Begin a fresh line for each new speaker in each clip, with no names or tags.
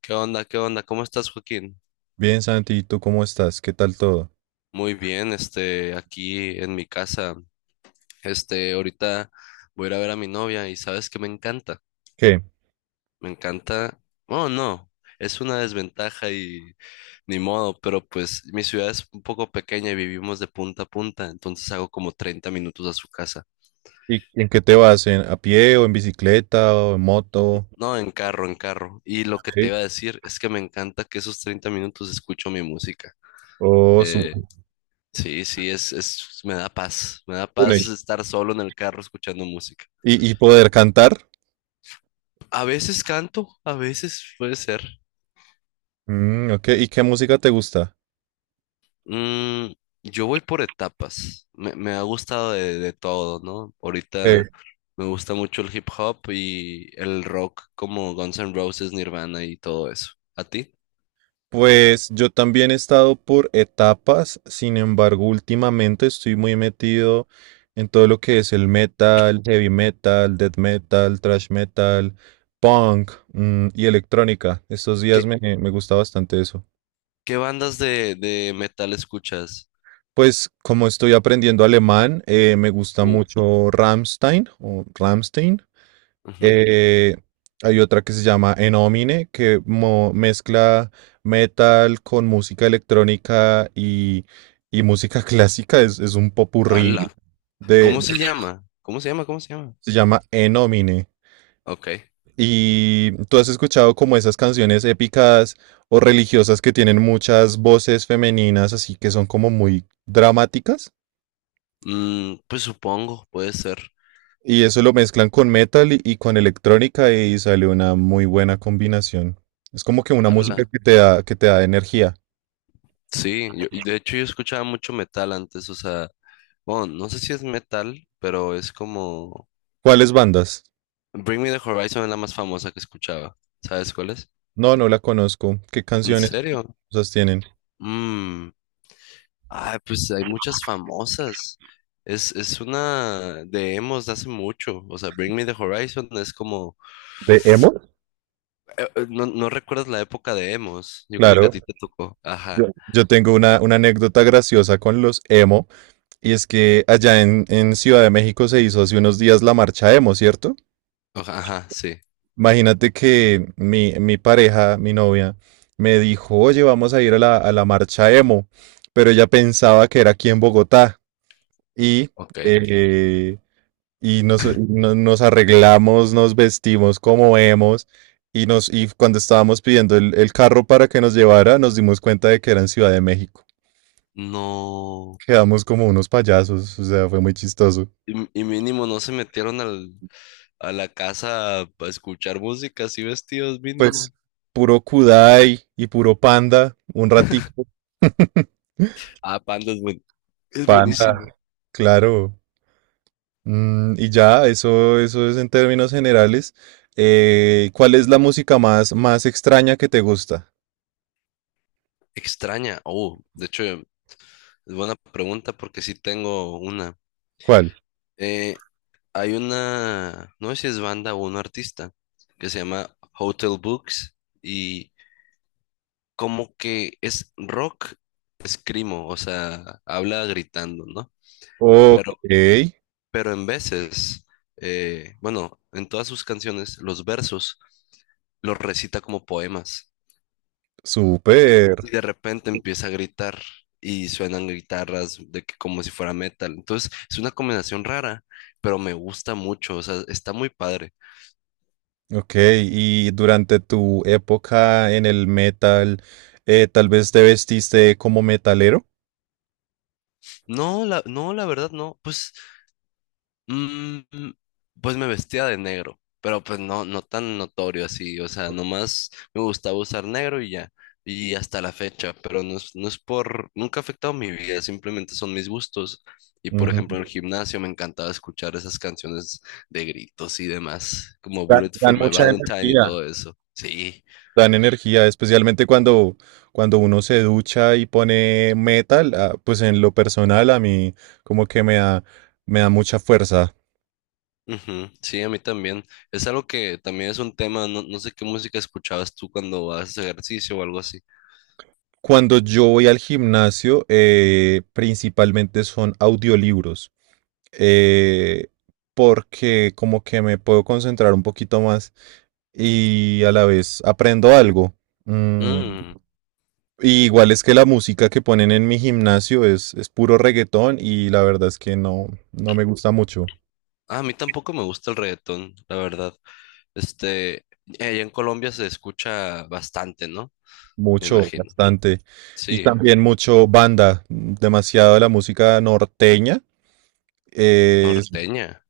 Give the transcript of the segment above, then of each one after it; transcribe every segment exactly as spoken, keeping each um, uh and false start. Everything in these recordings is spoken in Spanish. ¿Qué onda? ¿Qué onda? ¿Cómo estás, Joaquín?
Bien, Santi, ¿y tú cómo estás? ¿Qué tal todo?
Muy bien, este, aquí en mi casa, este, ahorita voy a ir a ver a mi novia y sabes que me encanta,
¿Qué?
me encanta, oh no, es una desventaja y ni modo, pero pues mi ciudad es un poco pequeña y vivimos de punta a punta, entonces hago como treinta minutos a su casa.
¿Y en qué te vas? ¿En, a pie o en bicicleta o en moto?
No, en carro, en carro. Y lo que te
Ok.
iba a decir es que me encanta que esos treinta minutos escucho mi música.
Oh, su-
Eh, Sí, sí, es, es, me da paz, me da
bueno, ¿Y,
paz estar solo en el carro escuchando música.
y- poder cantar?
A veces canto, a veces puede ser.
Mm, ok. ¿Y qué música te gusta?
Mm, yo voy por etapas, me, me ha gustado de, de todo, ¿no?
Eh,
Ahorita me gusta mucho el hip hop y el rock como Guns N' Roses, Nirvana y todo eso. ¿A ti?
Pues yo también he estado por etapas, sin embargo, últimamente estoy muy metido en todo lo que es el metal, heavy metal, death metal, thrash metal, punk, mm, y electrónica. Estos días
¿Qué,
me, me gusta bastante eso.
qué bandas de, de metal escuchas?
Pues como estoy aprendiendo alemán, eh, me gusta
Uh,
mucho Rammstein o Rammstein.
ujú.
Eh, hay otra que se llama Enomine que mo- mezcla metal con música electrónica y, y música clásica. Es, es un popurrí
Ala.
de,
¿Cómo
de-
se llama? ¿Cómo se llama? ¿Cómo se llama?
se llama Enomine.
Ok.
¿Y tú has escuchado como esas canciones épicas o religiosas que tienen muchas voces femeninas, así que son como muy dramáticas?
Mm, pues supongo, puede ser.
Y eso lo mezclan con metal y, y con electrónica y sale una muy buena combinación. Es como que una música
Ala.
que te da, que te da energía.
Sí, yo, y de hecho yo escuchaba mucho metal antes, o sea, bueno, no sé si es metal, pero es como
¿Cuáles bandas?
Bring Me the Horizon es la más famosa que escuchaba. ¿Sabes cuál es?
No, no la conozco. ¿Qué
¿En
canciones
serio?
famosas tienen?
Mm. Ay, pues hay muchas famosas. Es, es una de emos de hace mucho. O sea, Bring Me the Horizon es como...
¿De emo?
eh, eh, no, no recuerdas la época de emos. Yo creo que
Claro.
a ti te tocó.
Yo,
Ajá.
yo tengo una, una anécdota graciosa con los emo, y es que allá en, en Ciudad de México se hizo hace unos días la marcha emo, ¿cierto?
Ajá, ajá, sí.
Imagínate que mi, mi pareja, mi novia, me dijo, oye, vamos a ir a la, a la marcha emo, pero ella pensaba que era aquí en Bogotá y,
Ok.
eh, y nos, no- nos arreglamos, nos vestimos como emos y, nos, y cuando estábamos pidiendo el, el carro para que nos llevara, nos dimos cuenta de que era en Ciudad de México.
No.
Quedamos como unos payasos, o sea, fue muy chistoso.
Y, y mínimo no se metieron al, a la casa a escuchar música así vestidos
Pues
mínimo.
puro Kudai y puro Panda, un ratito,
Ah, Panda es, buen- es
pa,
buenísimo.
claro. Mm, y ya, eso, eso es en términos generales. Eh, ¿cuál es la música más, más extraña que te gusta?
Extraña. Oh, de hecho, es buena pregunta porque sí tengo una.
¿Cuál?
Eh, hay una, no sé si es banda o un artista que se llama Hotel Books y como que es rock escrimo, o sea, habla gritando, ¿no?
Ok,
Pero, pero en veces, eh, bueno, en todas sus canciones, los versos los recita como poemas.
súper.
Y de repente empieza a gritar y suenan guitarras de que como si fuera metal. Entonces, es una combinación rara, pero me gusta mucho, o sea, está muy padre.
Ok, y durante tu época en el metal, eh, tal vez te vestiste como metalero.
No, la, no, la verdad no, pues. Mm, pues me vestía de negro, pero pues no, no tan notorio así, o sea, nomás me gustaba usar negro y ya, y hasta la fecha, pero no es, no es por, nunca ha afectado mi vida, simplemente son mis gustos. Y por ejemplo, en el
Ujú.
gimnasio me encantaba escuchar esas canciones de gritos y demás, como
Dan,
Bullet
dan
for My
mucha
Valentine y
energía.
todo eso. Sí,
Dan energía, especialmente cuando, cuando uno se ducha y pone metal, ah, pues en lo personal a mí como que me da, me da mucha fuerza.
ujú, sí, a mí también. Es algo que también es un tema, no, no sé qué música escuchabas tú cuando haces ejercicio o algo así.
Cuando yo voy al gimnasio, eh, principalmente son audiolibros, eh, porque como que me puedo concentrar un poquito más y a la vez aprendo algo. Mm,
Mm.
y igual es que la música que ponen en mi gimnasio es, es puro reggaetón y la verdad es que no, no me gusta mucho,
Ah, a mí tampoco me gusta el reggaetón, la verdad. Este, allá en Colombia se escucha bastante, ¿no? Me
mucho,
imagino.
bastante. Y
Sí,
también mucho banda, demasiado la música norteña. eh,
norteña.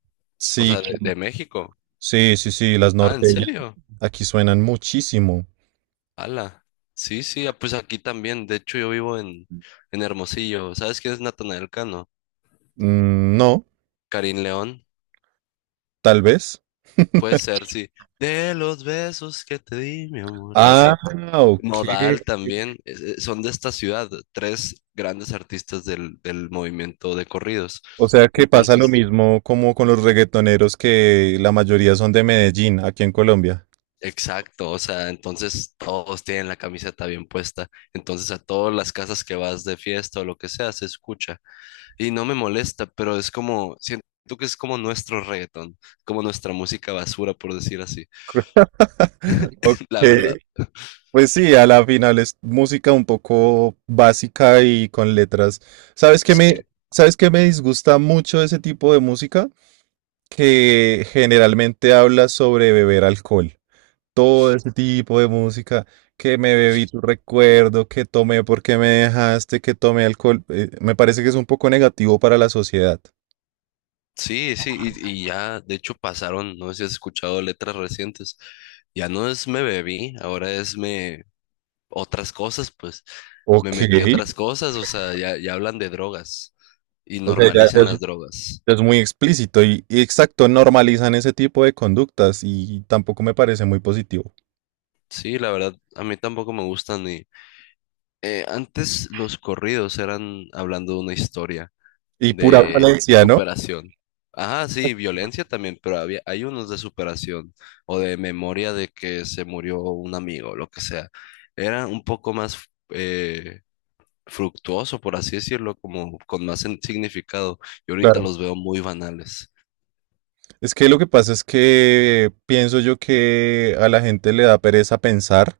O
sí,
sea, de, de México.
sí, sí, sí, las
Ah, ¿en
norteñas.
serio?
Aquí suenan muchísimo.
Ala. Sí, sí, ah, pues aquí también. De hecho, yo vivo en, en Hermosillo. ¿Sabes quién es Natanael Cano?
Mm, no,
Karim León.
tal vez.
Puede ser, sí. De los besos que te di, mi amor.
Ah,
Así.
ok.
Nodal también, es- es- son de esta ciudad, tres grandes artistas del, del movimiento de corridos.
O sea que pasa lo
Entonces,
mismo como con los reggaetoneros que la mayoría son de Medellín, aquí en Colombia.
exacto, o sea, entonces todos tienen la camiseta bien puesta. Entonces, a todas las casas que vas de fiesta o lo que sea, se escucha. Y no me molesta, pero es como, siento que es como nuestro reggaetón, como nuestra música basura, por decir así,
Ok,
la verdad.
pues sí, a la final es música un poco básica y con letras. ¿Sabes qué
Sí.
me, ¿sabes qué me disgusta mucho de ese tipo de música? Que generalmente habla sobre beber alcohol. Todo ese tipo de música, que me bebí tu recuerdo, que tomé porque me dejaste, que tomé alcohol, eh, me parece que es un poco negativo para la sociedad.
Sí, sí, y, y ya, de hecho pasaron, no sé si has escuchado letras recientes, ya no es me bebí, ahora es me otras cosas, pues me
Ok,
metí otras cosas, o sea, ya, ya hablan de drogas y
o sea, ya, ya
normalizan
es,
las drogas.
ya es muy explícito y, y exacto, normalizan ese tipo de conductas y tampoco me parece muy positivo.
Sí, la verdad, a mí tampoco me gustan y eh, antes los corridos eran hablando de una historia.
Y pura
De
violencia, ¿no?
superación. Ajá, sí, violencia también, pero había, hay unos de superación o de memoria de que se murió un amigo, lo que sea. Era un poco más eh, fructuoso, por así decirlo, como con más sen- significado. Y ahorita
Claro.
los veo muy banales.
Es que lo que pasa es que pienso yo que a la gente le da pereza pensar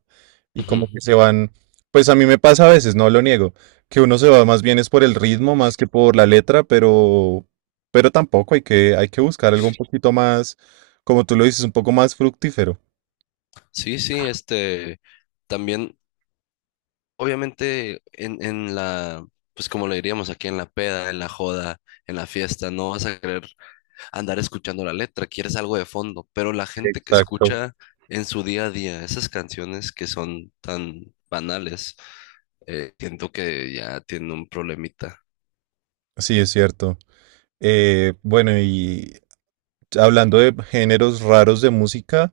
y
Ujú.
como que se van, pues a mí me pasa a veces, no lo niego, que uno se va más bien es por el ritmo más que por la letra, pero pero tampoco hay que hay que buscar algo un poquito más, como tú lo dices, un poco más fructífero.
Sí, sí, este, también, obviamente, en, en la, pues como le diríamos aquí, en la peda, en la joda, en la fiesta, no vas a querer andar escuchando la letra, quieres algo de fondo, pero la gente que
Exacto.
escucha en su día a día esas canciones que son tan banales, eh, siento que ya tiene un problemita.
Sí, es cierto. Eh, bueno, y hablando de géneros raros de música,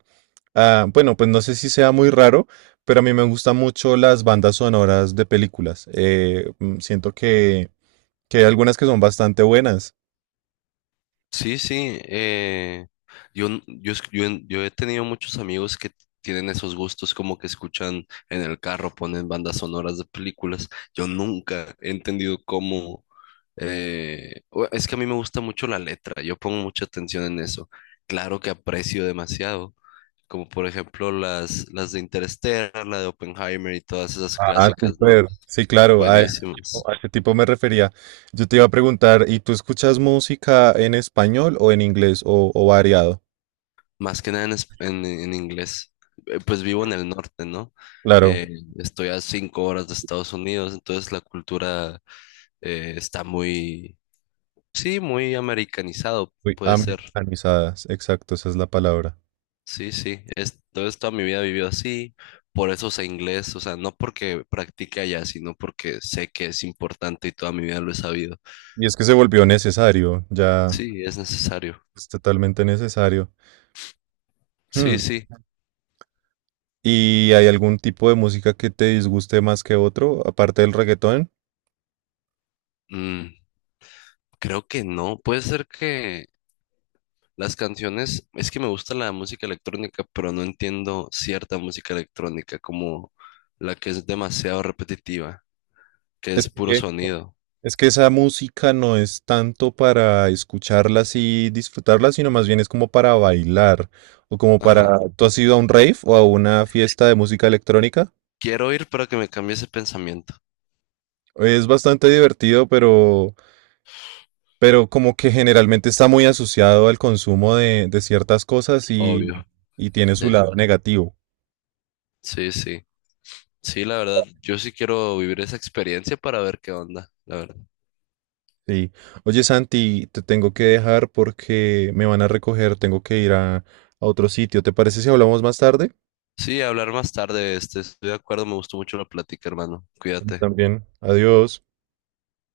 ah, bueno, pues no sé si sea muy raro, pero a mí me gustan mucho las bandas sonoras de películas. Eh, mm, siento que, que hay algunas que son bastante buenas.
Sí, sí, eh, yo, n- yo, es- yo, en- yo he tenido muchos amigos que tienen esos gustos como que escuchan en el carro, ponen bandas sonoras de películas. Yo nunca he entendido cómo... eh, o- es que a mí me gusta mucho la letra, yo pongo mucha atención en eso. Claro que aprecio demasiado, como por ejemplo las, las de Interstellar, la de Oppenheimer y todas esas
Ah,
clásicas, ¿no?
súper. Sí, claro, a,
Buenísimas.
a ese tipo me refería. Yo te iba a preguntar, ¿y tú escuchas música en español o en inglés o, o variado?
Más que nada en, es- en- en inglés. Eh, Pues vivo en el norte, ¿no?
Claro,
Eh, estoy a cinco horas de Estados Unidos, entonces la cultura eh, está muy, sí, muy americanizado,
uy,
puede ser.
americanizadas, exacto, esa es la palabra.
Sí, sí. Es, entonces toda mi vida he vivido así. Por eso sé inglés, o sea, no porque practique allá, sino porque sé que es importante y toda mi vida lo he sabido.
Y es que se volvió necesario, ya
Sí, es necesario.
es totalmente necesario. Hmm.
Sí, sí.
¿Y hay algún tipo de música que te disguste más que otro, aparte del reggaetón?
Mm, creo que no. Puede ser que las canciones, es que me gusta la música electrónica, pero no entiendo cierta música electrónica como la que es demasiado repetitiva, que
Es
es puro
que,
sonido.
es que esa música no es tanto para escucharla y disfrutarla, sino más bien es como para bailar o como
Ajá.
para... ¿Tú has ido a un rave o a una fiesta de música electrónica?
Quiero ir para que me cambie ese pensamiento.
Es bastante divertido, pero, pero como que generalmente está muy asociado al consumo de, de ciertas cosas y,
Obvio.
y tiene su
Sí,
lado negativo.
sí, sí. Sí, la verdad, yo sí quiero vivir esa experiencia para ver qué onda, la verdad.
Sí. Oye, Santi, te tengo que dejar porque me van a recoger, tengo que ir a, a otro sitio. ¿Te parece si hablamos más tarde?
Sí, hablar más tarde, este, estoy de acuerdo, me gustó mucho la plática, hermano. Cuídate.
También. Adiós.